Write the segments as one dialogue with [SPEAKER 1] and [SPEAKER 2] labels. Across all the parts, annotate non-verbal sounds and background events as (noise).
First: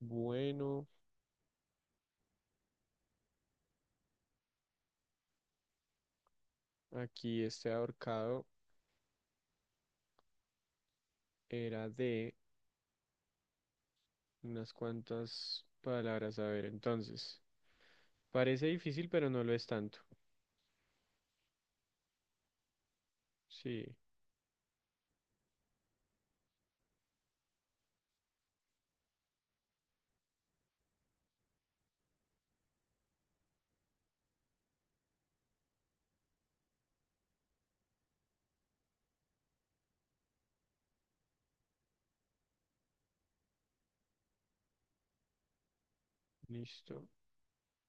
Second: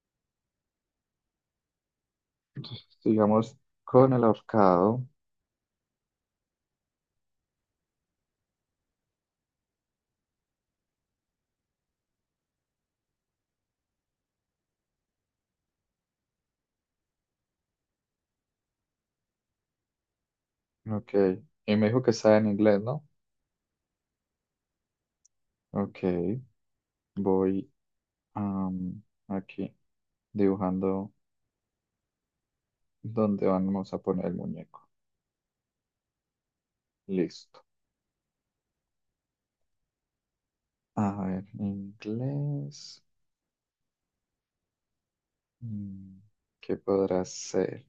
[SPEAKER 1] Bueno,
[SPEAKER 2] Sigamos con el ahorcado.
[SPEAKER 1] aquí este ahorcado era de unas cuantas palabras. A ver, entonces. Parece difícil, pero no lo es tanto.
[SPEAKER 2] Ok. Y me dijo que está en inglés, ¿no?
[SPEAKER 1] Sí,
[SPEAKER 2] Ok. Voy am, aquí dibujando dónde vamos a poner el muñeco. Listo. A ver, inglés. Mm, ¿Qué
[SPEAKER 1] listo.
[SPEAKER 2] podrá ser?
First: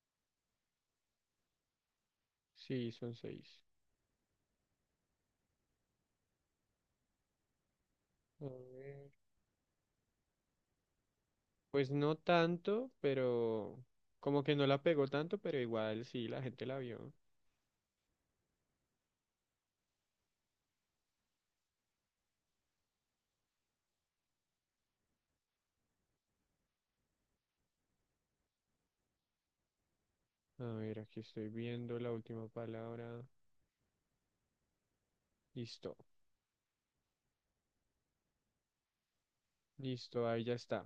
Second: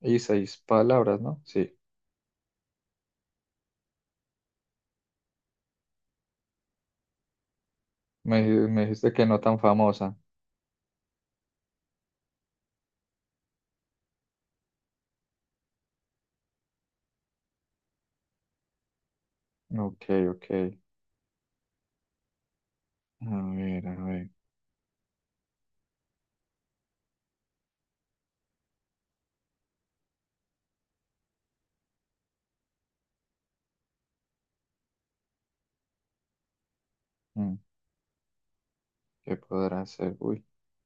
[SPEAKER 2] Y seis palabras, ¿no? Sí.
[SPEAKER 1] Sí, son seis.
[SPEAKER 2] Me,
[SPEAKER 1] A
[SPEAKER 2] di- me
[SPEAKER 1] ver.
[SPEAKER 2] dijiste que no tan famosa.
[SPEAKER 1] Pues no tanto, pero como que no la pegó tanto, pero igual sí, la gente la vio.
[SPEAKER 2] Ok, ok. A ver, a ver.
[SPEAKER 1] A ver, aquí estoy viendo la última palabra. Listo,
[SPEAKER 2] Mm, ¿Qué podrá ser?
[SPEAKER 1] listo, ahí
[SPEAKER 2] Uy.
[SPEAKER 1] ya está.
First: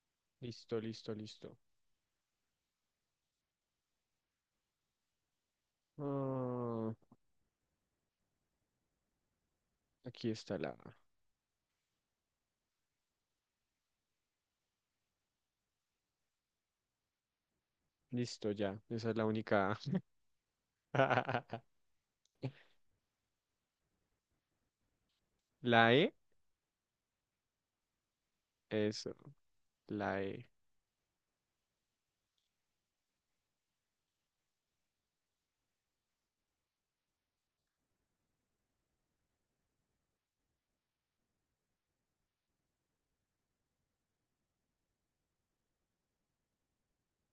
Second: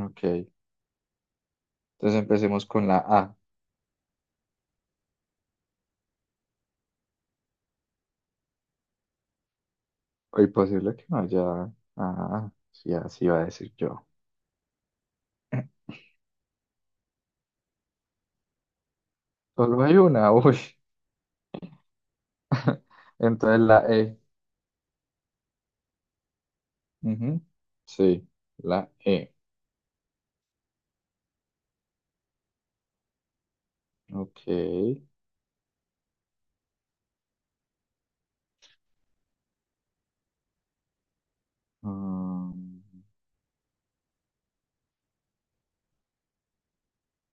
[SPEAKER 2] Ok.
[SPEAKER 1] Listo, listo, listo.
[SPEAKER 2] Entonces empecemos con la A.
[SPEAKER 1] Ah, aquí
[SPEAKER 2] O
[SPEAKER 1] está la
[SPEAKER 2] imposible
[SPEAKER 1] A.
[SPEAKER 2] que no haya. Ah, sí, así iba a decir yo.
[SPEAKER 1] Listo, ya. Esa es la única A.
[SPEAKER 2] Solo hay una, uy.
[SPEAKER 1] (laughs)
[SPEAKER 2] (laughs) Entonces la E.
[SPEAKER 1] La E,
[SPEAKER 2] Ujú. Sí, la
[SPEAKER 1] eso,
[SPEAKER 2] E.
[SPEAKER 1] la E.
[SPEAKER 2] Ok. Um,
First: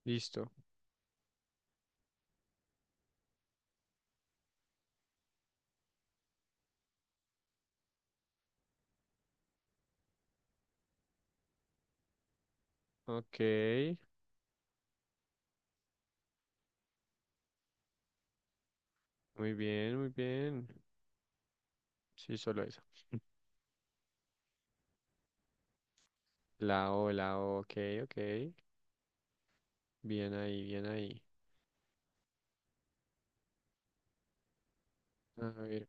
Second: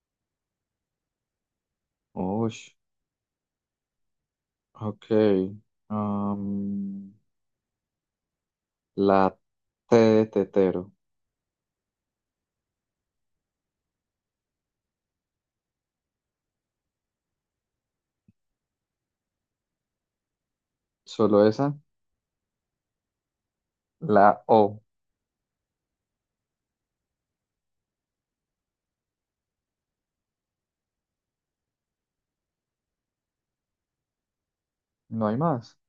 [SPEAKER 1] Listo.
[SPEAKER 2] uy, ok. Um, la T de tetero.
[SPEAKER 1] Ok, muy bien, muy bien.
[SPEAKER 2] Solo esa.
[SPEAKER 1] Sí, solo eso.
[SPEAKER 2] La O.
[SPEAKER 1] La O, ok, ok. Bien ahí, bien ahí.
[SPEAKER 2] No hay
[SPEAKER 1] A
[SPEAKER 2] más.
[SPEAKER 1] ver,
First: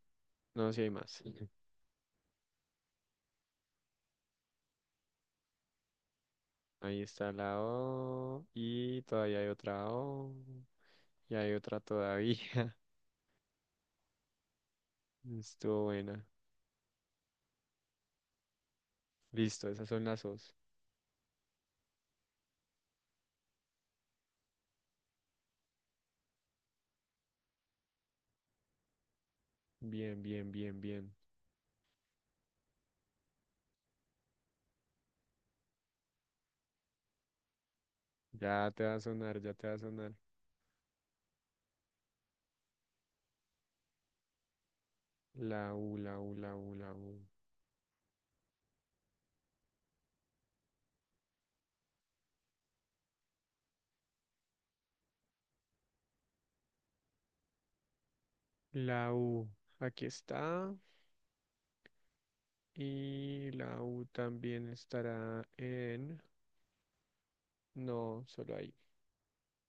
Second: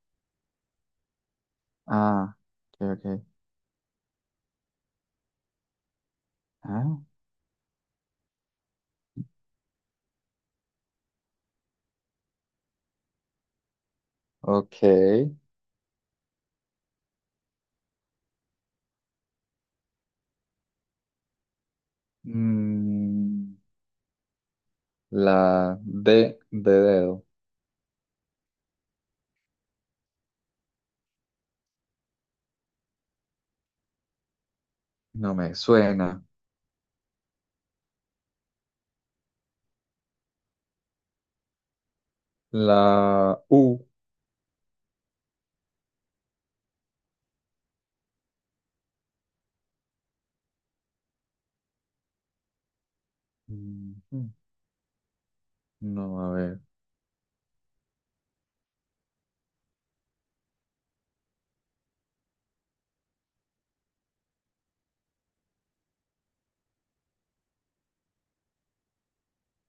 [SPEAKER 1] no, si hay más. (laughs)
[SPEAKER 2] Ah, ok, ok. Ah,
[SPEAKER 1] Ahí está la O y todavía hay otra O y hay otra todavía. (laughs)
[SPEAKER 2] ok.
[SPEAKER 1] Estuvo buena. Listo, esas son las O's.
[SPEAKER 2] Mm, la D de dedo.
[SPEAKER 1] Bien, bien, bien, bien.
[SPEAKER 2] No me suena.
[SPEAKER 1] Ya te va a sonar, ya te va a sonar.
[SPEAKER 2] La U.
[SPEAKER 1] La U, la U, la U, la U.
[SPEAKER 2] Mm, No, a ver.
[SPEAKER 1] La U, aquí está. Y la U también estará en... No, solo ahí.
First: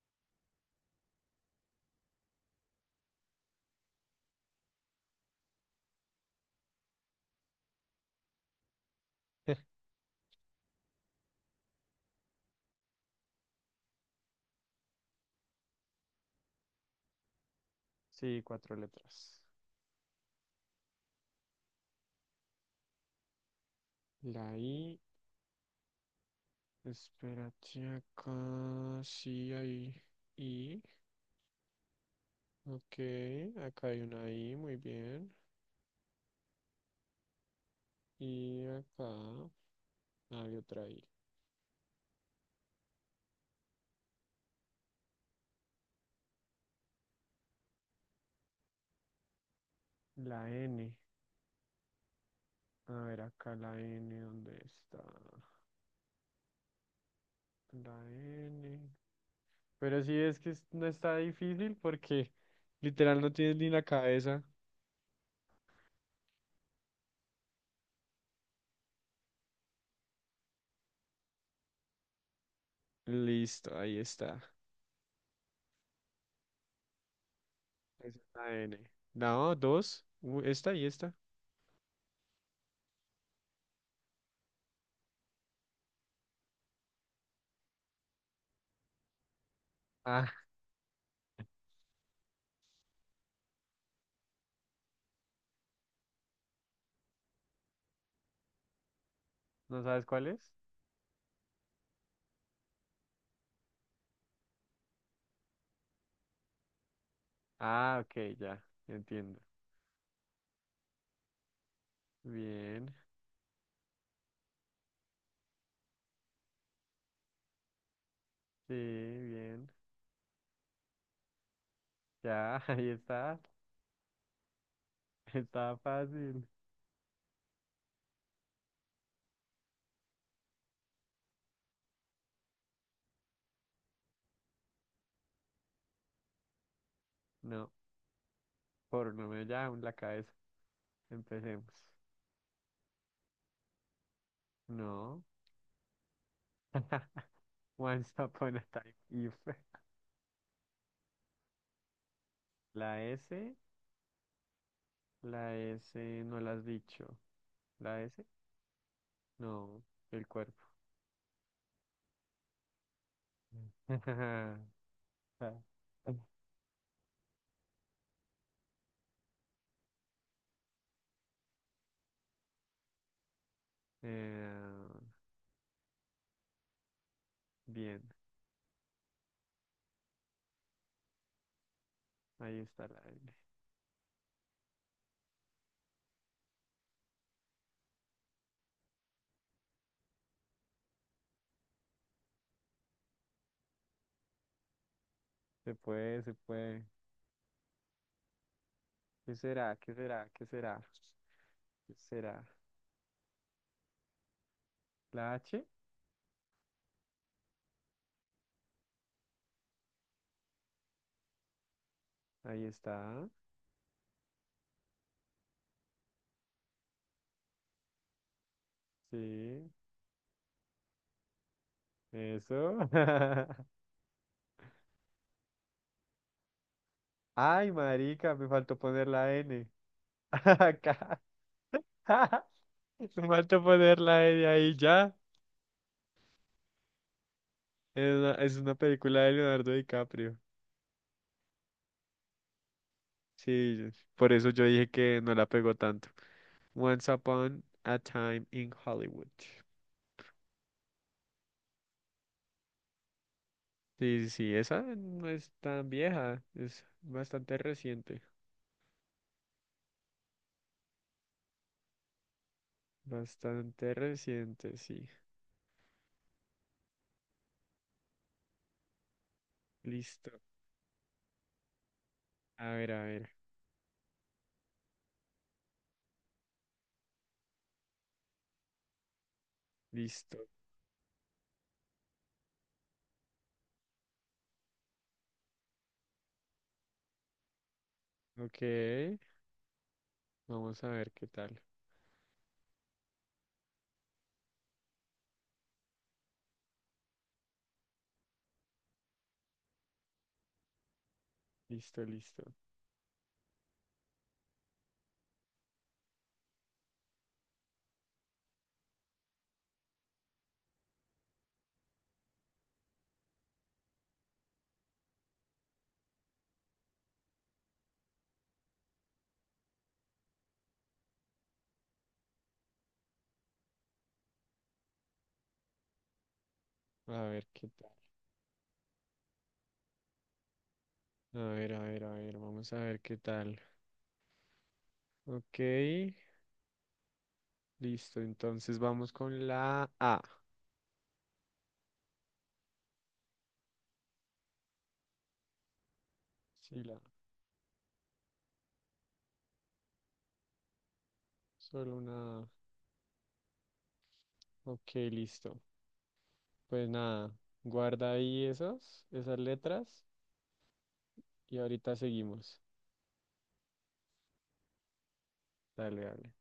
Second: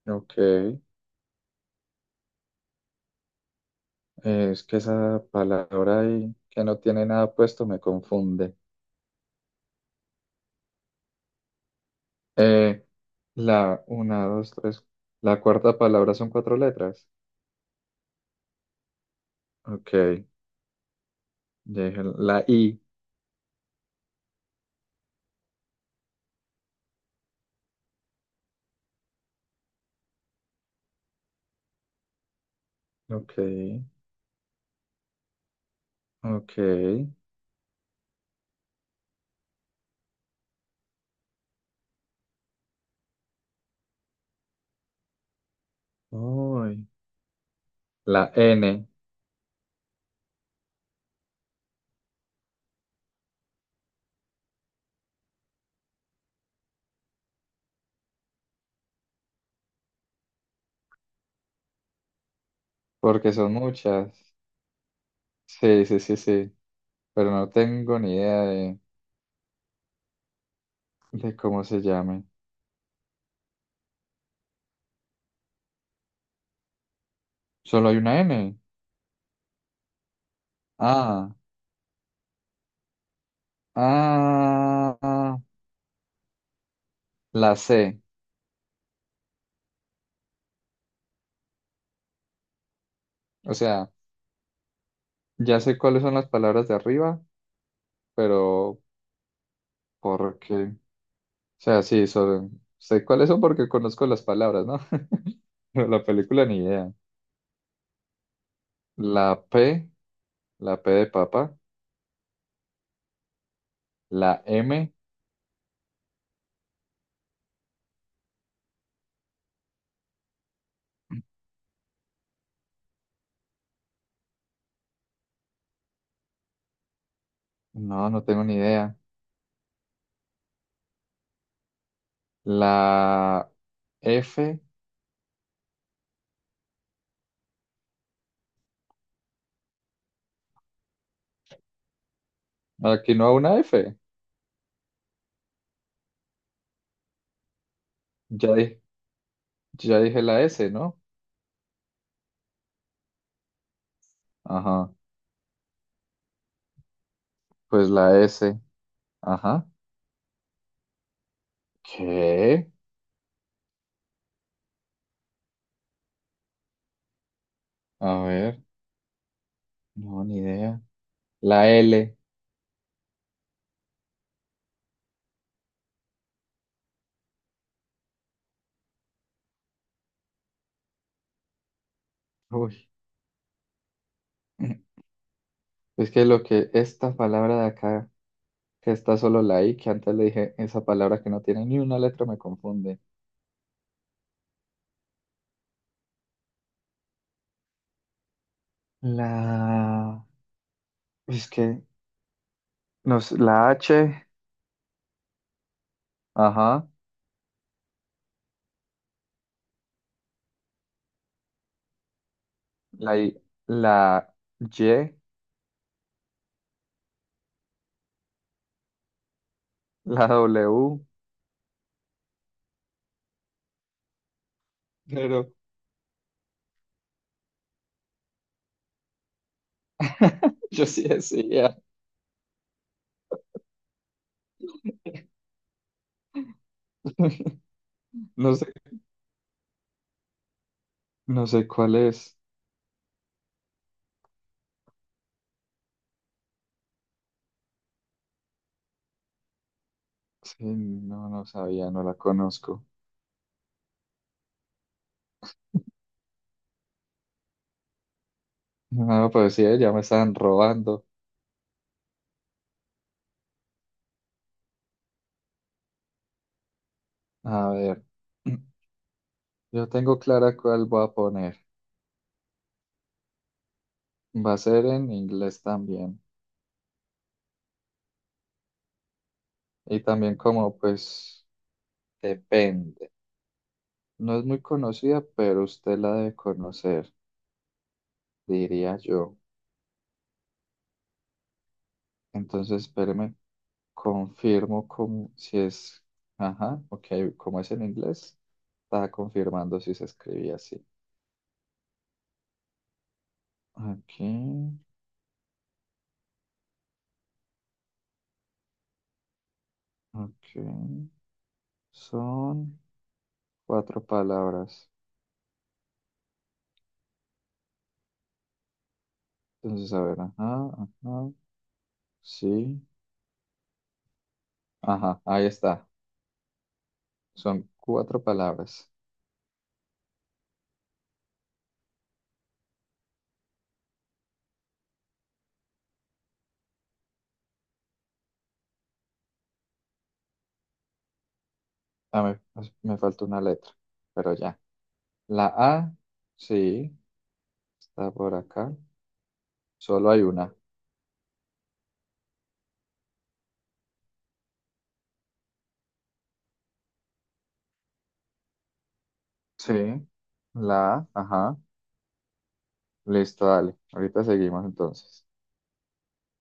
[SPEAKER 2] Ok. Es que esa palabra ahí que no tiene nada puesto me confunde.
[SPEAKER 1] (laughs)
[SPEAKER 2] Eh, la una, dos, tres. La cuarta palabra son cuatro letras.
[SPEAKER 1] Sí, cuatro letras.
[SPEAKER 2] Ok, ya. La I.
[SPEAKER 1] La I, espérate acá. Sí, ahí. I. Ok,
[SPEAKER 2] Ok.
[SPEAKER 1] acá hay una I, muy bien.
[SPEAKER 2] Ok.
[SPEAKER 1] Y acá hay otra I.
[SPEAKER 2] Uy. La N.
[SPEAKER 1] La N. A ver, acá la N, ¿dónde está? La N. Pero sí no está difícil porque literal no
[SPEAKER 2] Porque son
[SPEAKER 1] tienes ni la
[SPEAKER 2] muchas.
[SPEAKER 1] cabeza.
[SPEAKER 2] Sí, sí, sí, sí. Pero no tengo ni idea de cómo se llame.
[SPEAKER 1] Listo, ahí está.
[SPEAKER 2] Solo hay
[SPEAKER 1] Es
[SPEAKER 2] una N.
[SPEAKER 1] una N. No, dos. Esta y esta.
[SPEAKER 2] Ah. Ah, la sé.
[SPEAKER 1] Ah,
[SPEAKER 2] O sea, ya sé cuáles son las palabras de arriba, pero
[SPEAKER 1] ¿no sabes cuál
[SPEAKER 2] ¿por
[SPEAKER 1] es?
[SPEAKER 2] qué? O sea, sí, sé cuáles son porque conozco las palabras, ¿no? (laughs) Pero la película ni idea.
[SPEAKER 1] Ah, ok, ya,
[SPEAKER 2] La
[SPEAKER 1] entiendo.
[SPEAKER 2] P, la P de papá.
[SPEAKER 1] Bien,
[SPEAKER 2] La M,
[SPEAKER 1] sí, bien. Ya, (laughs) ahí está. Está fácil.
[SPEAKER 2] no, no tengo ni idea. La F,
[SPEAKER 1] No, por no me llaman la cabeza. Empecemos.
[SPEAKER 2] aquí no hay una F.
[SPEAKER 1] No. (laughs) Once
[SPEAKER 2] Ya,
[SPEAKER 1] upon a
[SPEAKER 2] di-
[SPEAKER 1] time. If.
[SPEAKER 2] ya dije la S, ¿no?
[SPEAKER 1] La S,
[SPEAKER 2] Ajá,
[SPEAKER 1] la S no la has dicho.
[SPEAKER 2] pues
[SPEAKER 1] ¿La
[SPEAKER 2] la
[SPEAKER 1] S?
[SPEAKER 2] S. Ajá.
[SPEAKER 1] No, el cuerpo.
[SPEAKER 2] ¿Qué?
[SPEAKER 1] (laughs)
[SPEAKER 2] A ver, no, ni idea. La L.
[SPEAKER 1] Eh, bien, ahí está
[SPEAKER 2] Uy.
[SPEAKER 1] la L.
[SPEAKER 2] (laughs) Es que lo que esta palabra de acá, que está solo la I, que antes le dije esa palabra que no tiene ni una letra, me confunde.
[SPEAKER 1] Se puede, se puede. ¿Qué será? ¿Qué
[SPEAKER 2] La...
[SPEAKER 1] será? ¿Qué será?
[SPEAKER 2] Es que
[SPEAKER 1] ¿Qué será?
[SPEAKER 2] la H,
[SPEAKER 1] ¿La H?
[SPEAKER 2] ajá,
[SPEAKER 1] Ahí
[SPEAKER 2] la I,
[SPEAKER 1] está.
[SPEAKER 2] la Y,
[SPEAKER 1] Sí,
[SPEAKER 2] la W,
[SPEAKER 1] eso. (laughs)
[SPEAKER 2] pero
[SPEAKER 1] Ay, marica, me faltó poner la N. (laughs)
[SPEAKER 2] (laughs) yo sí
[SPEAKER 1] Acá.
[SPEAKER 2] decía.
[SPEAKER 1] (laughs) Me faltó poner la N ahí ya.
[SPEAKER 2] (laughs)
[SPEAKER 1] Es una,
[SPEAKER 2] No
[SPEAKER 1] es
[SPEAKER 2] sé,
[SPEAKER 1] una película de Leonardo DiCaprio.
[SPEAKER 2] no sé cuál es.
[SPEAKER 1] Sí, por eso yo dije que no la pegó tanto. Once Upon a Time in Hollywood.
[SPEAKER 2] Sí, no, no sabía, no la conozco.
[SPEAKER 1] Sí, sí, sí, esa no es tan vieja, es bastante reciente.
[SPEAKER 2] No, pues sí, ya me estaban robando.
[SPEAKER 1] Bastante reciente, sí.
[SPEAKER 2] A ver. Yo tengo
[SPEAKER 1] Listo.
[SPEAKER 2] clara cuál voy a poner.
[SPEAKER 1] A ver, a ver.
[SPEAKER 2] Va a ser en inglés también. Y también
[SPEAKER 1] Listo.
[SPEAKER 2] como pues depende. No es muy conocida, pero usted la debe conocer,
[SPEAKER 1] Ok.
[SPEAKER 2] diría yo.
[SPEAKER 1] Vamos a ver qué tal.
[SPEAKER 2] Entonces, espéreme, confirmo como si es... Ajá, ok, como es en inglés, estaba confirmando si se escribía así.
[SPEAKER 1] Listo, listo.
[SPEAKER 2] Aquí, ok. Son cuatro palabras. Entonces, a ver, ajá, ajá, sí. Ajá, ahí está.
[SPEAKER 1] A ver
[SPEAKER 2] Son
[SPEAKER 1] qué tal.
[SPEAKER 2] cuatro palabras.
[SPEAKER 1] A ver, a ver, a ver. Vamos a ver qué tal. Ok. Listo. Entonces vamos con la A.
[SPEAKER 2] Ah, me falta una letra, pero ya. La A,
[SPEAKER 1] Sí,
[SPEAKER 2] sí,
[SPEAKER 1] la.
[SPEAKER 2] está por acá. Solo hay una.
[SPEAKER 1] Solo una A. Ok, listo. Pues nada, guarda ahí esas
[SPEAKER 2] Sí,
[SPEAKER 1] letras
[SPEAKER 2] la A, ajá.
[SPEAKER 1] y ahorita seguimos.
[SPEAKER 2] Listo, dale. Ahorita seguimos entonces.
[SPEAKER 1] Dale, dale.